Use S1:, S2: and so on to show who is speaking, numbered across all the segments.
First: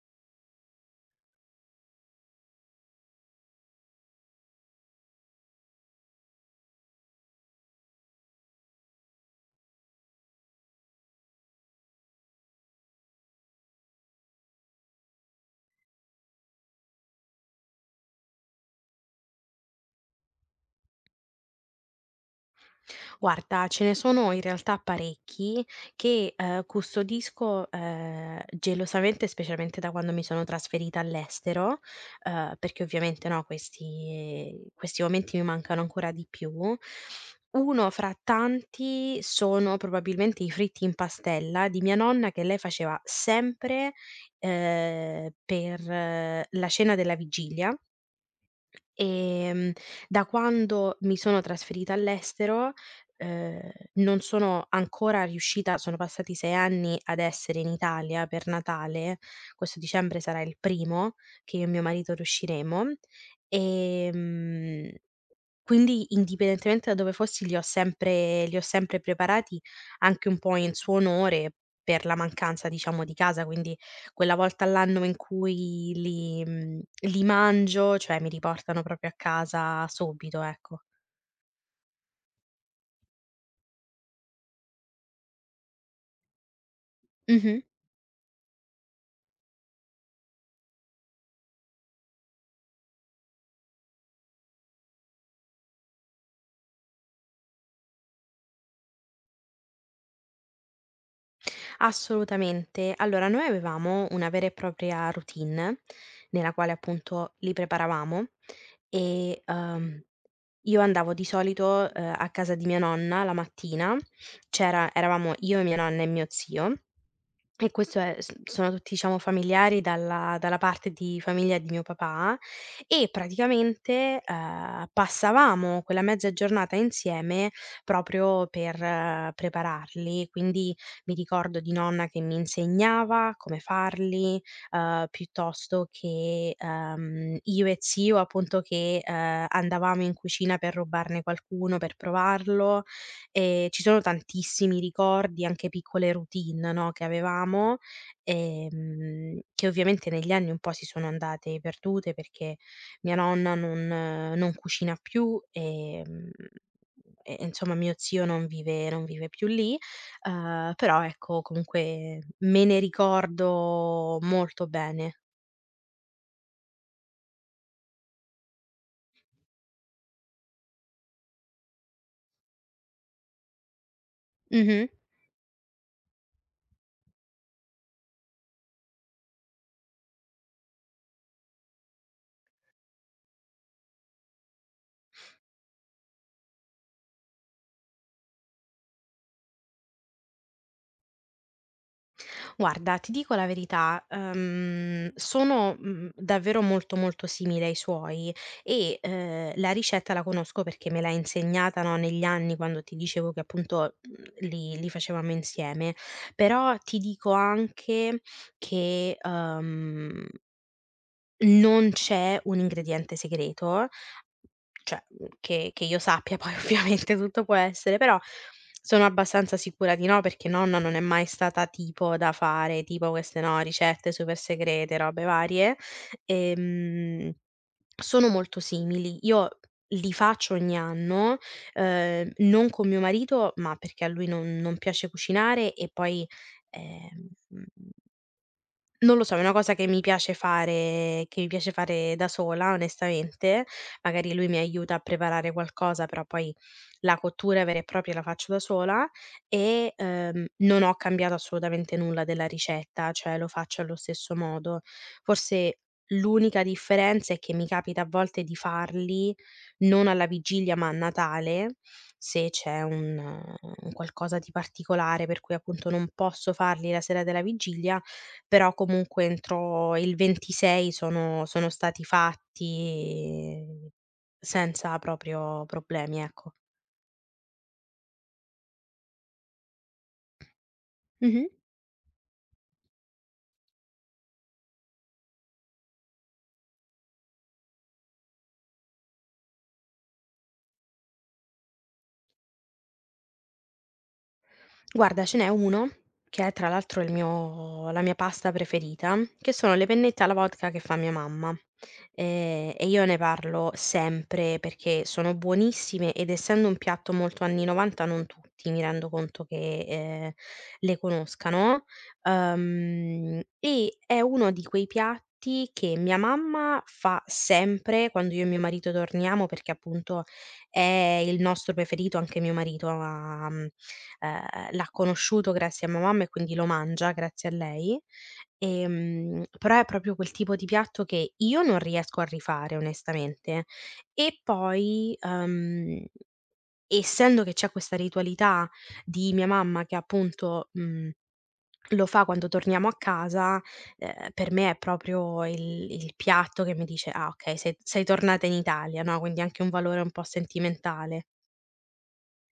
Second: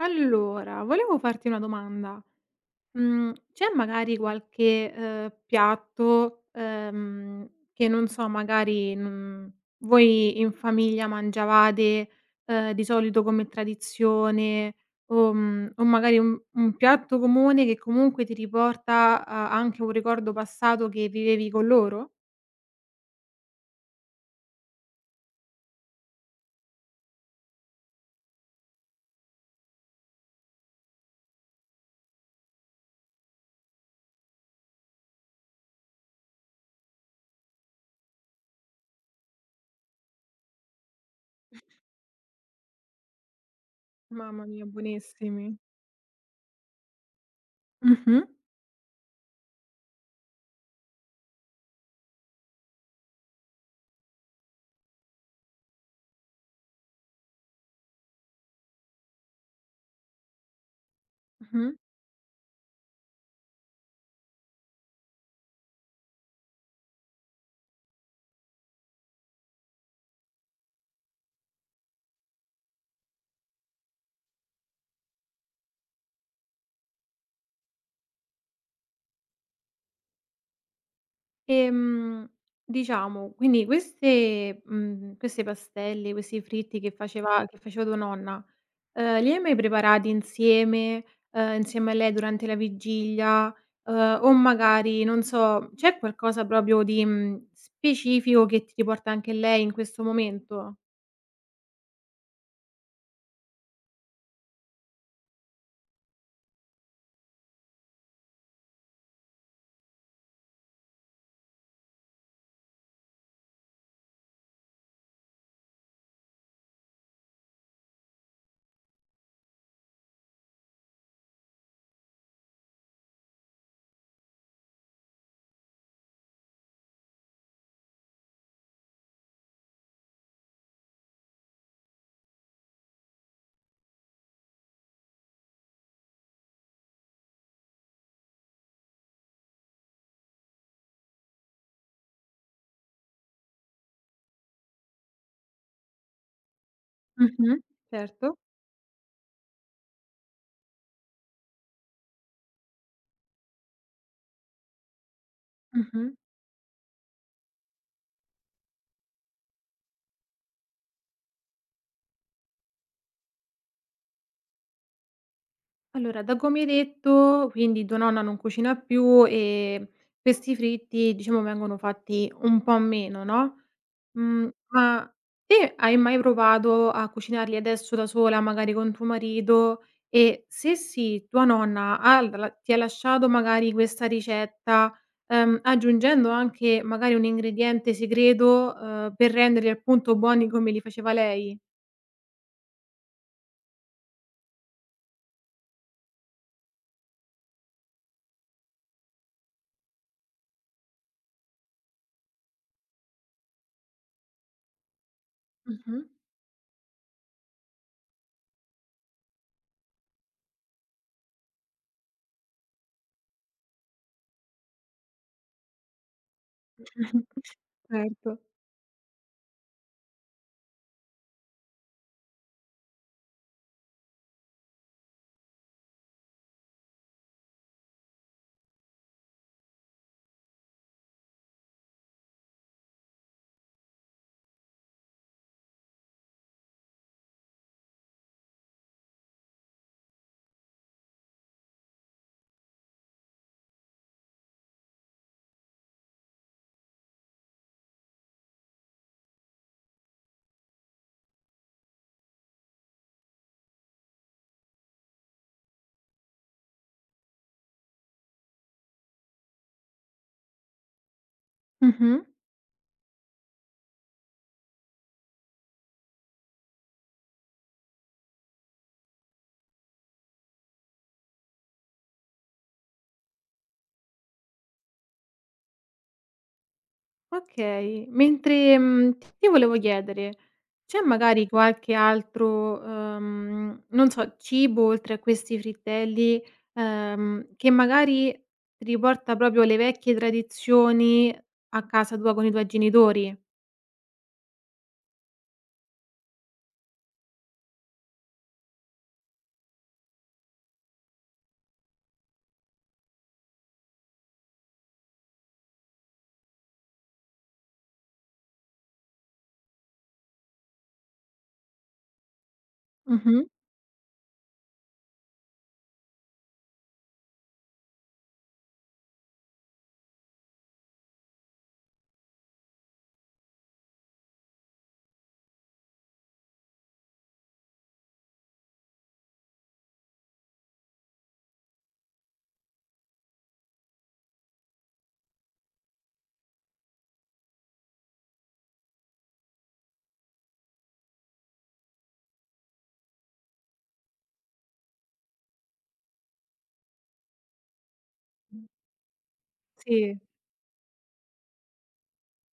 S1: Allora, volevo farti una domanda. C'è magari qualche, piatto, che non so, magari, voi in famiglia mangiavate, di solito come tradizione o o magari un piatto comune che comunque ti riporta a anche un ricordo passato che vivevi con loro?
S2: Guarda, ce ne sono in realtà parecchi che, custodisco, gelosamente, specialmente da quando mi sono trasferita all'estero, perché ovviamente, no, questi momenti mi mancano ancora di più. Uno fra tanti sono probabilmente i fritti in pastella di mia nonna che lei faceva sempre,
S1: Mamma mia, buonissimi.
S2: per la cena della vigilia.
S1: Mh-mh,
S2: Ehm, Da quando mi sono trasferita all'estero, ehm, non sono ancora riuscita, sono passati 6 anni ad essere in Italia per Natale, questo dicembre sarà il primo che io e
S1: mh-mh.
S2: mio marito riusciremo, ehm quindi, indipendentemente da dove fossi, li ho sempre preparati, anche un po' in suo onore, per la mancanza, diciamo, di casa, quindi quella volta all'anno in cui li mangio, cioè mi riportano proprio a casa subito, ecco.
S1: Ehm, diciamo, quindi queste queste pastelle, questi fritti che
S2: Mh-mh.
S1: faceva tua nonna, li hai mai preparati insieme, insieme a lei durante la vigilia, o magari non so, c'è qualcosa proprio di, specifico che ti riporta anche lei in questo momento?
S2: Assolutamente. Allora, noi avevamo una vera e propria routine, nella quale appunto li preparavamo e, uhm Io andavo di solito, a casa di mia nonna la mattina, c'era eravamo io e mia nonna e mio zio, e questo è s sono tutti diciamo familiari dalla parte di famiglia di mio papà e praticamente, passavamo quella mezza giornata insieme proprio per prepararli. Quindi mi ricordo di nonna che mi insegnava come farli, piuttosto che, io e zio appunto che, andavamo in cucina per rubarne qualcuno, per provarlo. Ci sono tantissimi ricordi, anche piccole routine, no, che
S1: Mh-mh,
S2: avevamo,
S1: certo.
S2: che ovviamente negli anni un po' si sono andate perdute perché mia nonna non cucina più,
S1: Mh-mh.
S2: e insomma mio zio non vive più lì, però ecco comunque me ne ricordo molto bene.
S1: Allora, da come hai detto, quindi tua nonna non cucina più e questi fritti, diciamo, vengono fatti un po' meno, no?
S2: Mh-mh.
S1: Ma te hai mai provato a cucinarli adesso da sola, magari con tuo marito? E se sì, tua nonna ha la ti ha lasciato magari questa ricetta, aggiungendo anche magari un ingrediente segreto, per renderli appunto buoni come li faceva lei?
S2: Guarda, ti dico la verità, sono, davvero molto, molto simile ai suoi e, la ricetta la conosco perché me l'ha insegnata, no, negli anni quando ti dicevo che appunto, li facevamo insieme.
S1: Mh-mh.
S2: Però ti dico anche che, non c'è un ingrediente segreto, cioè, che io sappia, poi ovviamente tutto può essere, però
S1: Certo.
S2: sono abbastanza sicura di no, perché nonna non è mai stata tipo da fare, tipo queste, no, ricette super segrete, robe varie. Ehm, Sono molto simili. Io li faccio ogni anno, non con mio marito, ma perché a lui non piace cucinare e poi, ehm non lo so, è una cosa che mi piace fare da sola, onestamente. Magari lui mi aiuta a preparare qualcosa, però poi la cottura vera e propria la faccio da sola e, non ho cambiato assolutamente nulla della ricetta, cioè lo faccio allo stesso modo. Forse l'unica differenza è che mi capita a volte di farli non alla vigilia, ma a Natale,
S1: Mh-mh.
S2: se c'è un qualcosa di particolare per cui appunto non posso farli la sera della vigilia, però comunque entro il 26 sono stati fatti senza proprio problemi, ecco.
S1: Okay, mentre, ti volevo chiedere, c'è
S2: Mh-mh.
S1: magari qualche altro, non so, cibo oltre a questi frittelli, che magari ti riporta proprio le vecchie tradizioni a casa tua con i tuoi genitori?
S2: Guarda, ce n'è uno che è tra l'altro il mio la mia pasta preferita, che sono le pennette alla vodka che fa mia mamma, e io ne parlo sempre perché sono buonissime ed essendo un piatto molto anni '90 non tutti, mi rendo conto, che, le conoscano,
S1: Mh-mh.
S2: e è uno di quei piatti che mia mamma fa sempre quando io e mio marito torniamo, perché appunto è il nostro preferito, anche mio marito ha l'ha conosciuto grazie a mia mamma e quindi lo mangia grazie a lei. Però è proprio quel tipo di piatto che io non riesco a rifare, onestamente. E poi, essendo che c'è questa ritualità di mia mamma che appunto, lo fa quando torniamo a casa, per me è proprio il piatto che mi dice: "Ah okay, sei tornata in Italia", no, quindi anche un valore un
S1: Sì,
S2: po' sentimentale.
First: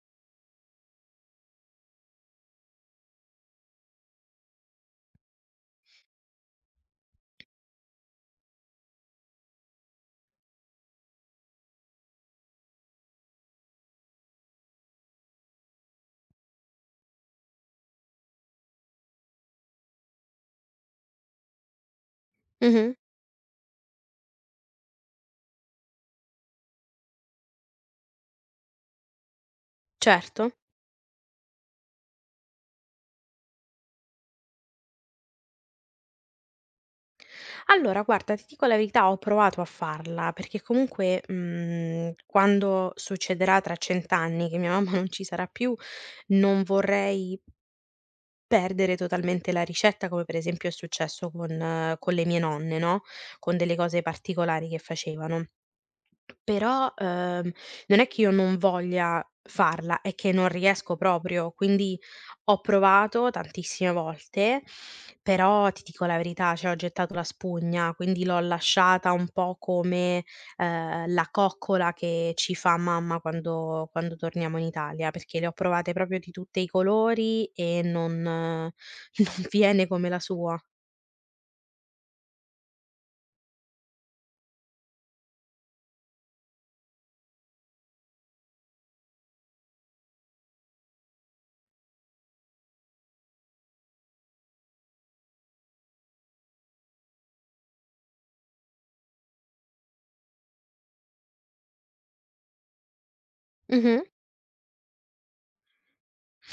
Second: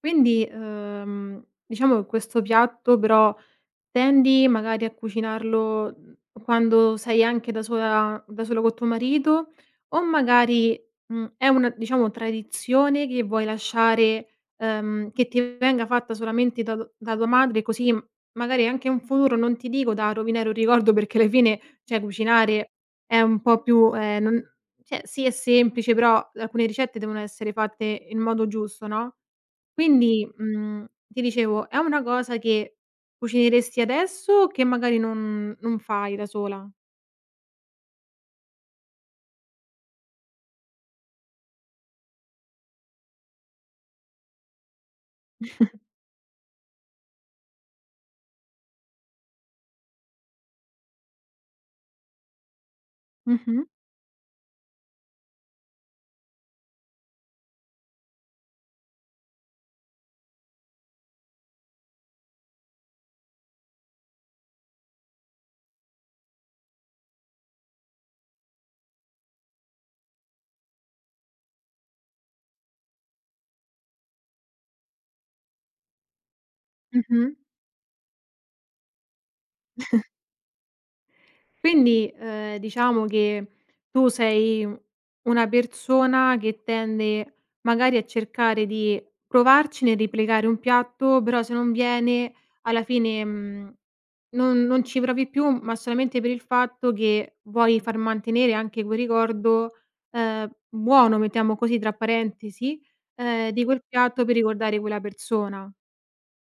S1: quindi, diciamo che questo piatto però tendi magari a cucinarlo, quando sei anche da sola col tuo marito o magari, è una, diciamo, tradizione che vuoi lasciare, che ti venga fatta solamente da tu da tua madre, così m magari anche in futuro, non ti dico da rovinare un ricordo, perché alla fine, cioè, cucinare
S2: Mh-mh,
S1: è un po' più, non cioè sì è semplice, però alcune ricette devono essere fatte in modo giusto, no? Quindi,
S2: certo.
S1: ti dicevo, è una cosa che cucineresti adesso che magari non fai da sola?
S2: Allora guarda, ti dico la verità, ho provato a farla, perché comunque, quando succederà tra 100 anni che mia mamma non ci sarà più, non vorrei perdere totalmente la ricetta, come per esempio è successo con le mie nonne, no, con
S1: Mh-mh.
S2: delle cose particolari che facevano. Però, non è che io non voglia farla, è che non riesco proprio. Quindi ho provato tantissime volte, però ti dico la verità, cioè ho gettato la spugna, quindi l'ho lasciata un po' come, la coccola che ci fa mamma quando torniamo in Italia, perché le ho provate proprio di tutti i
S1: Mh-mh.
S2: colori e non non viene come la sua.
S1: Quindi, diciamo che tu sei una persona che tende magari a cercare di provarci nel replicare un piatto, però se non viene alla fine, mhmm non ci provi più, ma solamente per il fatto che vuoi far mantenere anche quel ricordo, "buono", mettiamo così tra parentesi, di quel
S2: Mh-mh.
S1: piatto per ricordare quella persona.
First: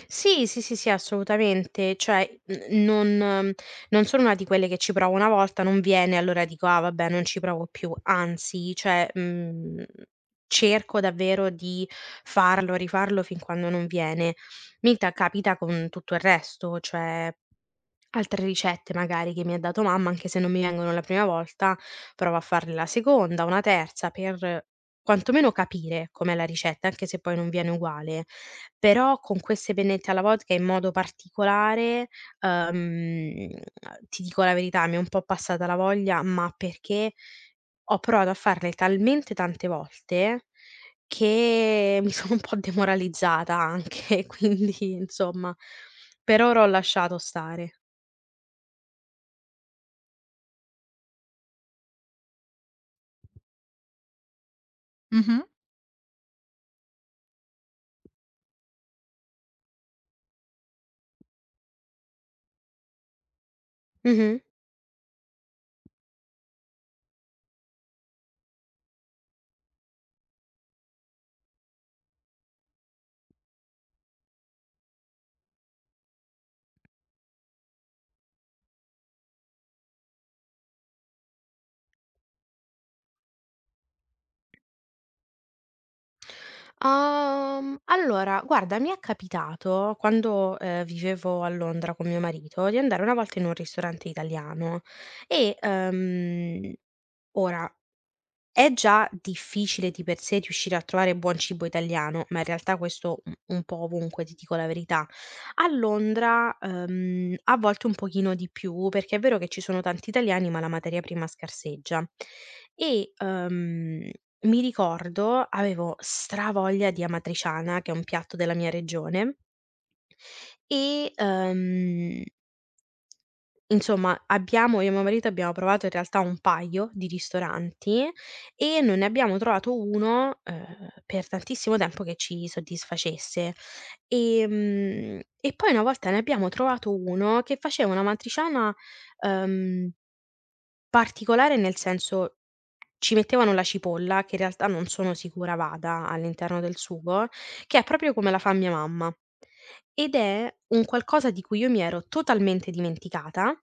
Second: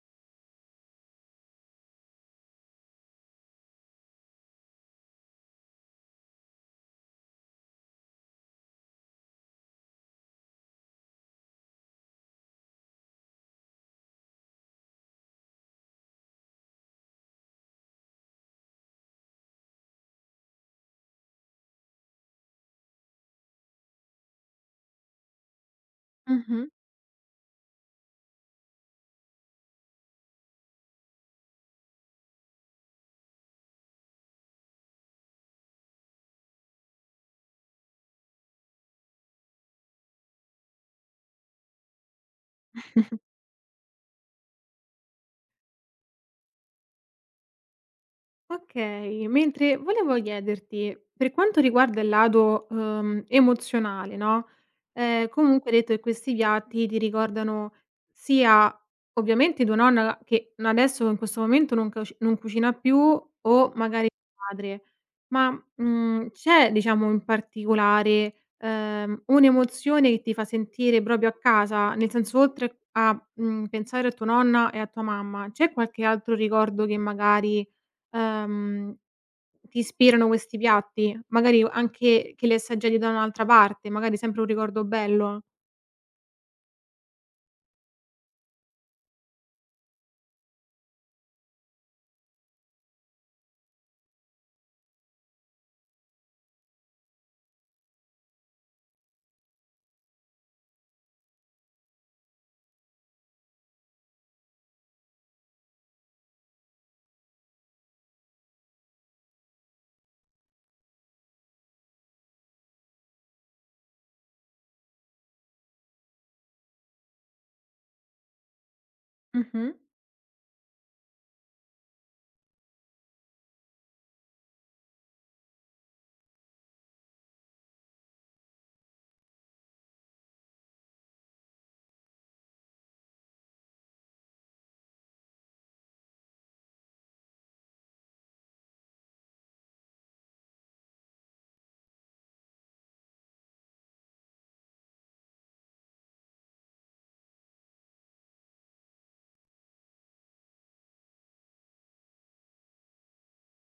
S2: Sì, sì, sì, sì, assolutamente. Cioè, n non mhmm, non sono una di quelle che ci provo una volta, non viene, allora dico: "Ah vabbè, non ci provo più." Anzi, cioè, cerco davvero di farlo, rifarlo fin quando non viene. Mita capita con tutto il resto, cioè altre ricette magari che mi ha dato mamma, anche se non mi vengono la prima volta, provo a farne la seconda, una terza, per quantomeno capire com'è la
S1: Mh-mh.
S2: ricetta, anche se poi non viene uguale. Però con queste pennette alla vodka in modo particolare, ehm, ti dico la verità, mi è un po' passata la voglia, ma perché ho provato a farle talmente tante volte che mi sono un po' demoralizzata anche, quindi insomma, per ora ho lasciato stare.
S1: Okay, mentre volevo chiederti, per quanto riguarda il lato, emozionale, no,
S2: Mh-mh.
S1: comunque hai detto che questi piatti ti ricordano sia ovviamente tua nonna che n adesso in questo momento non cucina più o magari
S2: Mh-mh.
S1: tuo padre, ma, c'è diciamo in particolare, un'emozione che ti fa sentire proprio a casa? Nel senso oltre a, pensare a tua nonna e a tua mamma, c'è qualche altro ricordo che magari Ehm, ti ispirano questi piatti, magari anche che li assaggiati da un'altra parte, magari sempre un ricordo bello.
S2: Allora guarda, mi è capitato quando, vivevo a Londra con mio marito, di andare una volta in un ristorante italiano e, ora è già difficile di per sé riuscire a trovare buon cibo italiano, ma in realtà questo un po' ovunque, ti dico la verità. A Londra, a volte un pochino di più, perché è vero che ci sono tanti italiani, ma la materia prima scarseggia. E, mi ricordo avevo stravoglia di amatriciana, che è un piatto della mia regione,
S1: Mh-mh.
S2: e, insomma, abbiamo io e mio marito abbiamo provato in realtà un paio di ristoranti e non ne abbiamo trovato uno, per tantissimo tempo, che ci soddisfacesse. E poi una volta ne abbiamo trovato uno che faceva una matriciana, ehm, particolare, nel senso ci mettevano la cipolla, che in realtà non sono sicura vada all'interno del sugo, che è proprio come la fa mia mamma. Ed è un qualcosa di cui io mi ero totalmente dimenticata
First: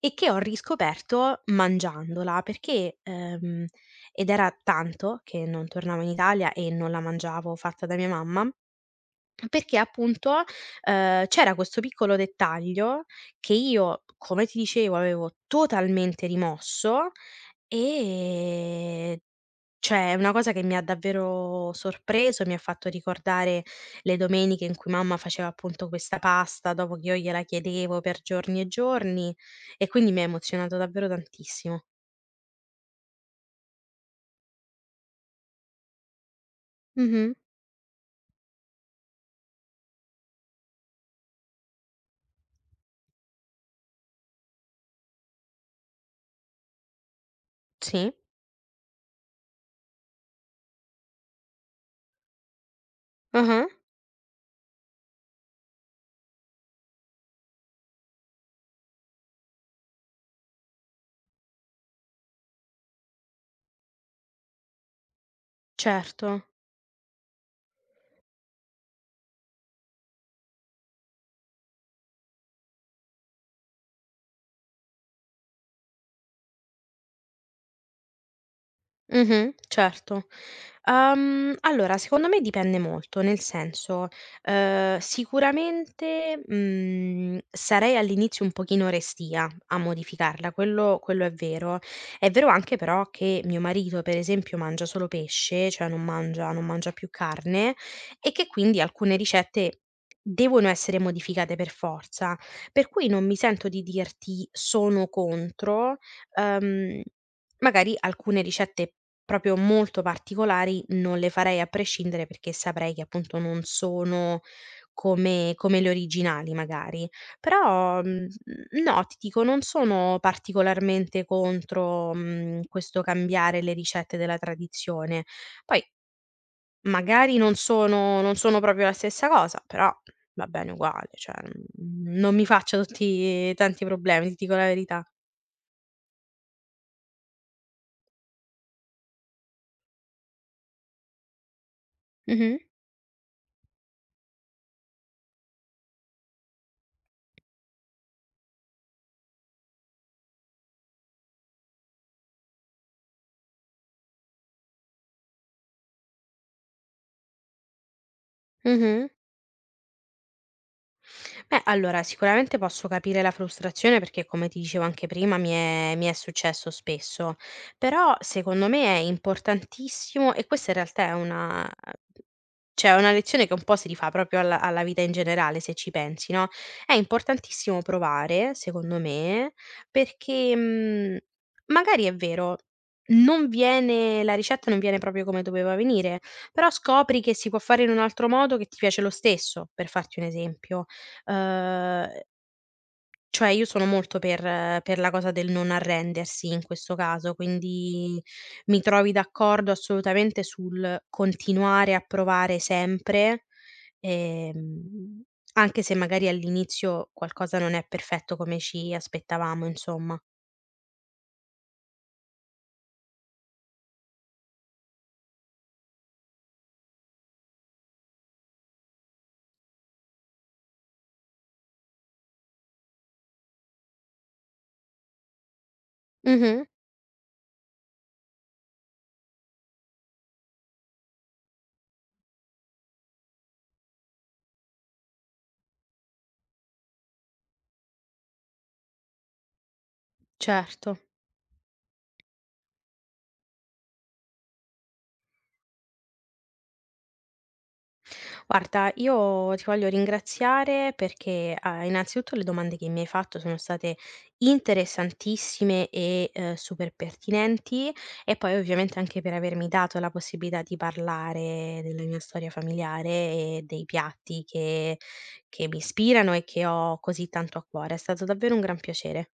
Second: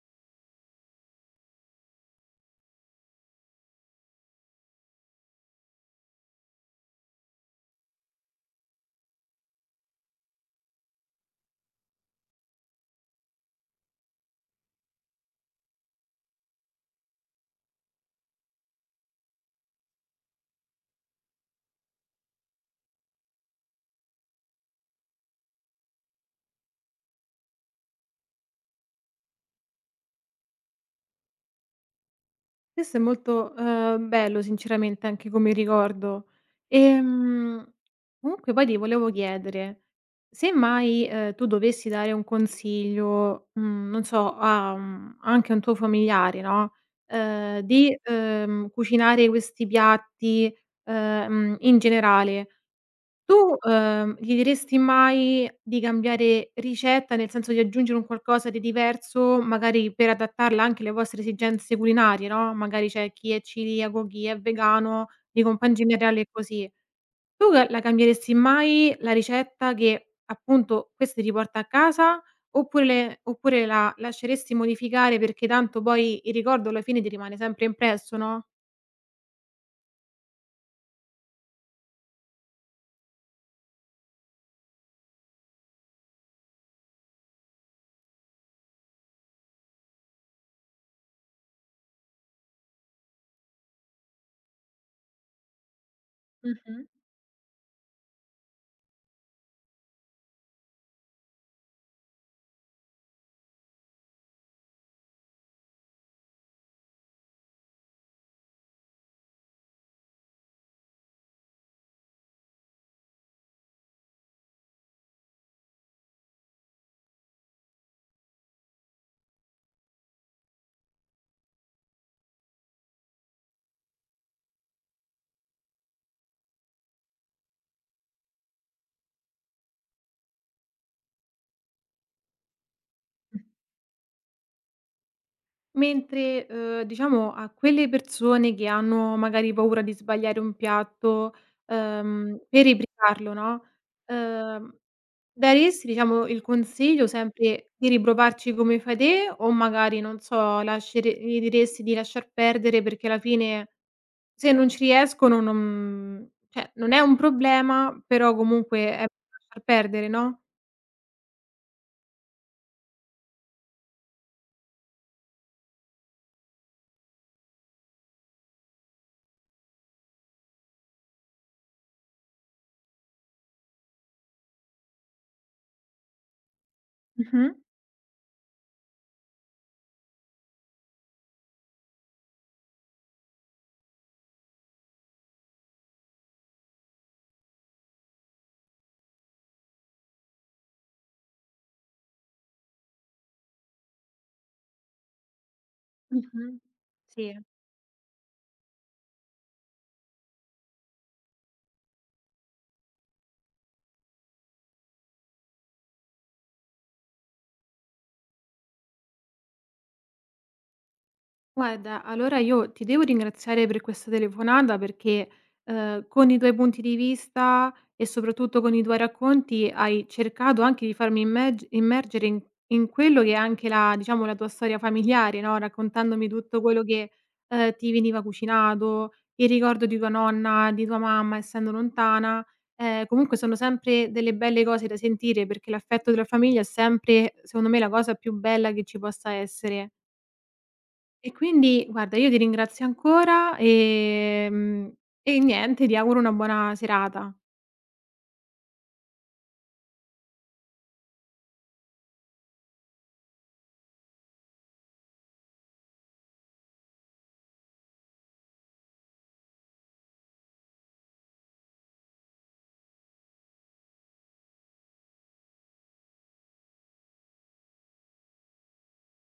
S2: e che ho riscoperto mangiandola, perché ed era tanto che non tornavo in Italia e non la mangiavo fatta da mia mamma, perché appunto, c'era questo piccolo dettaglio che io, come ti dicevo, avevo totalmente rimosso e cioè, è una cosa che mi ha davvero sorpreso, mi ha fatto ricordare le domeniche in cui mamma faceva appunto questa pasta dopo che io gliela chiedevo per giorni e giorni, e quindi mi ha emozionato davvero tantissimo.
S1: Questo è molto, bello sinceramente anche come ricordo.
S2: Mh-mh.
S1: Ehm, Comunque poi ti volevo chiedere, se mai, tu dovessi dare un consiglio, non so a un anche a un tuo familiare, no, di,
S2: Sì.
S1: cucinare questi piatti, in generale, tu,
S2: Ah-ah.
S1: gli diresti mai di cambiare ricetta, nel senso di aggiungere un qualcosa di diverso, magari per adattarla anche alle vostre esigenze culinarie, no, magari c'è chi è celiaco, chi è vegano, di riali e
S2: Certo.
S1: così. Tu ca La cambieresti mai la ricetta che appunto questa ti porta a casa, oppure le oppure la lasceresti modificare perché tanto poi il ricordo alla fine ti rimane sempre impresso, no?
S2: Mh-mh, certo. Allora secondo me dipende molto, nel senso, sicuramente, sarei all'inizio un pochino restia a modificarla, quello è vero. È vero anche però che mio marito, per esempio, mangia solo pesce, cioè non mangia non
S1: Mh-mh.
S2: mangia più carne e che quindi alcune ricette devono essere modificate per forza, per cui non mi sento di dirti sono contro. Uhm, magari alcune ricette proprio molto particolari non le farei a prescindere, perché saprei che appunto non sono come le originali magari. Però, no, ti dico, non sono particolarmente contro, questo cambiare le ricette della tradizione. Poi magari non sono proprio la stessa cosa, però va bene uguale, cioè, non mi faccio tutti tanti problemi, ti dico la verità.
S1: Mentre, diciamo a quelle persone che hanno magari paura di sbagliare un piatto,
S2: Mh-mh.
S1: per riprepararlo, no, ehm, daresti diciamo il consiglio sempre di riprovarci come fai te o magari, non so, lascere gli diresti di lasciar perdere perché alla fine se non ci riescono non cioè non è un problema, però comunque è
S2: Mh-mh.
S1: lasciar perdere, no?
S2: Beh, allora sicuramente posso capire la frustrazione, perché come ti dicevo anche prima mi è successo spesso, però secondo me è importantissimo, e questa in realtà è una, cioè è una lezione che un po' si rifà proprio alla vita in generale se ci pensi, no, è
S1: Mh-mh,
S2: importantissimo provare, secondo me, perché, magari è vero, non viene proprio come doveva venire, però scopri che si può fare in un altro modo che ti piace lo stesso, per farti un esempio. Uhm, cioè io sono molto per la cosa del non arrendersi
S1: mh-mh.
S2: in questo
S1: Sì.
S2: caso, quindi mi trovi d'accordo assolutamente sul continuare a provare sempre, ehm, anche se magari all'inizio qualcosa non è perfetto come ci aspettavamo, insomma.
S1: Guarda, allora io ti devo ringraziare per questa telefonata perché con i tuoi punti di vista e soprattutto con i tuoi racconti hai cercato anche di farmi immergere in quello che è anche la, diciamo, la tua storia familiare, no? Raccontandomi tutto
S2: Mh-mh,
S1: quello che ti veniva cucinato, il ricordo di tua nonna, di tua mamma, essendo lontana. Comunque sono sempre delle belle cose da sentire perché l'affetto della famiglia è sempre, secondo me, la cosa più bella che ci possa essere.
S2: certo.
S1: E quindi guarda io ti ringrazio ancora, e niente, ti auguro una buona serata.
S2: Guarda, io ti voglio ringraziare perché, ah, innanzitutto le domande che mi hai fatto sono state interessantissime e, super pertinenti, e poi ovviamente anche per avermi dato la possibilità di parlare della mia storia familiare e dei piatti che mi ispirano e che ho così tanto a cuore. È stato davvero un gran piacere.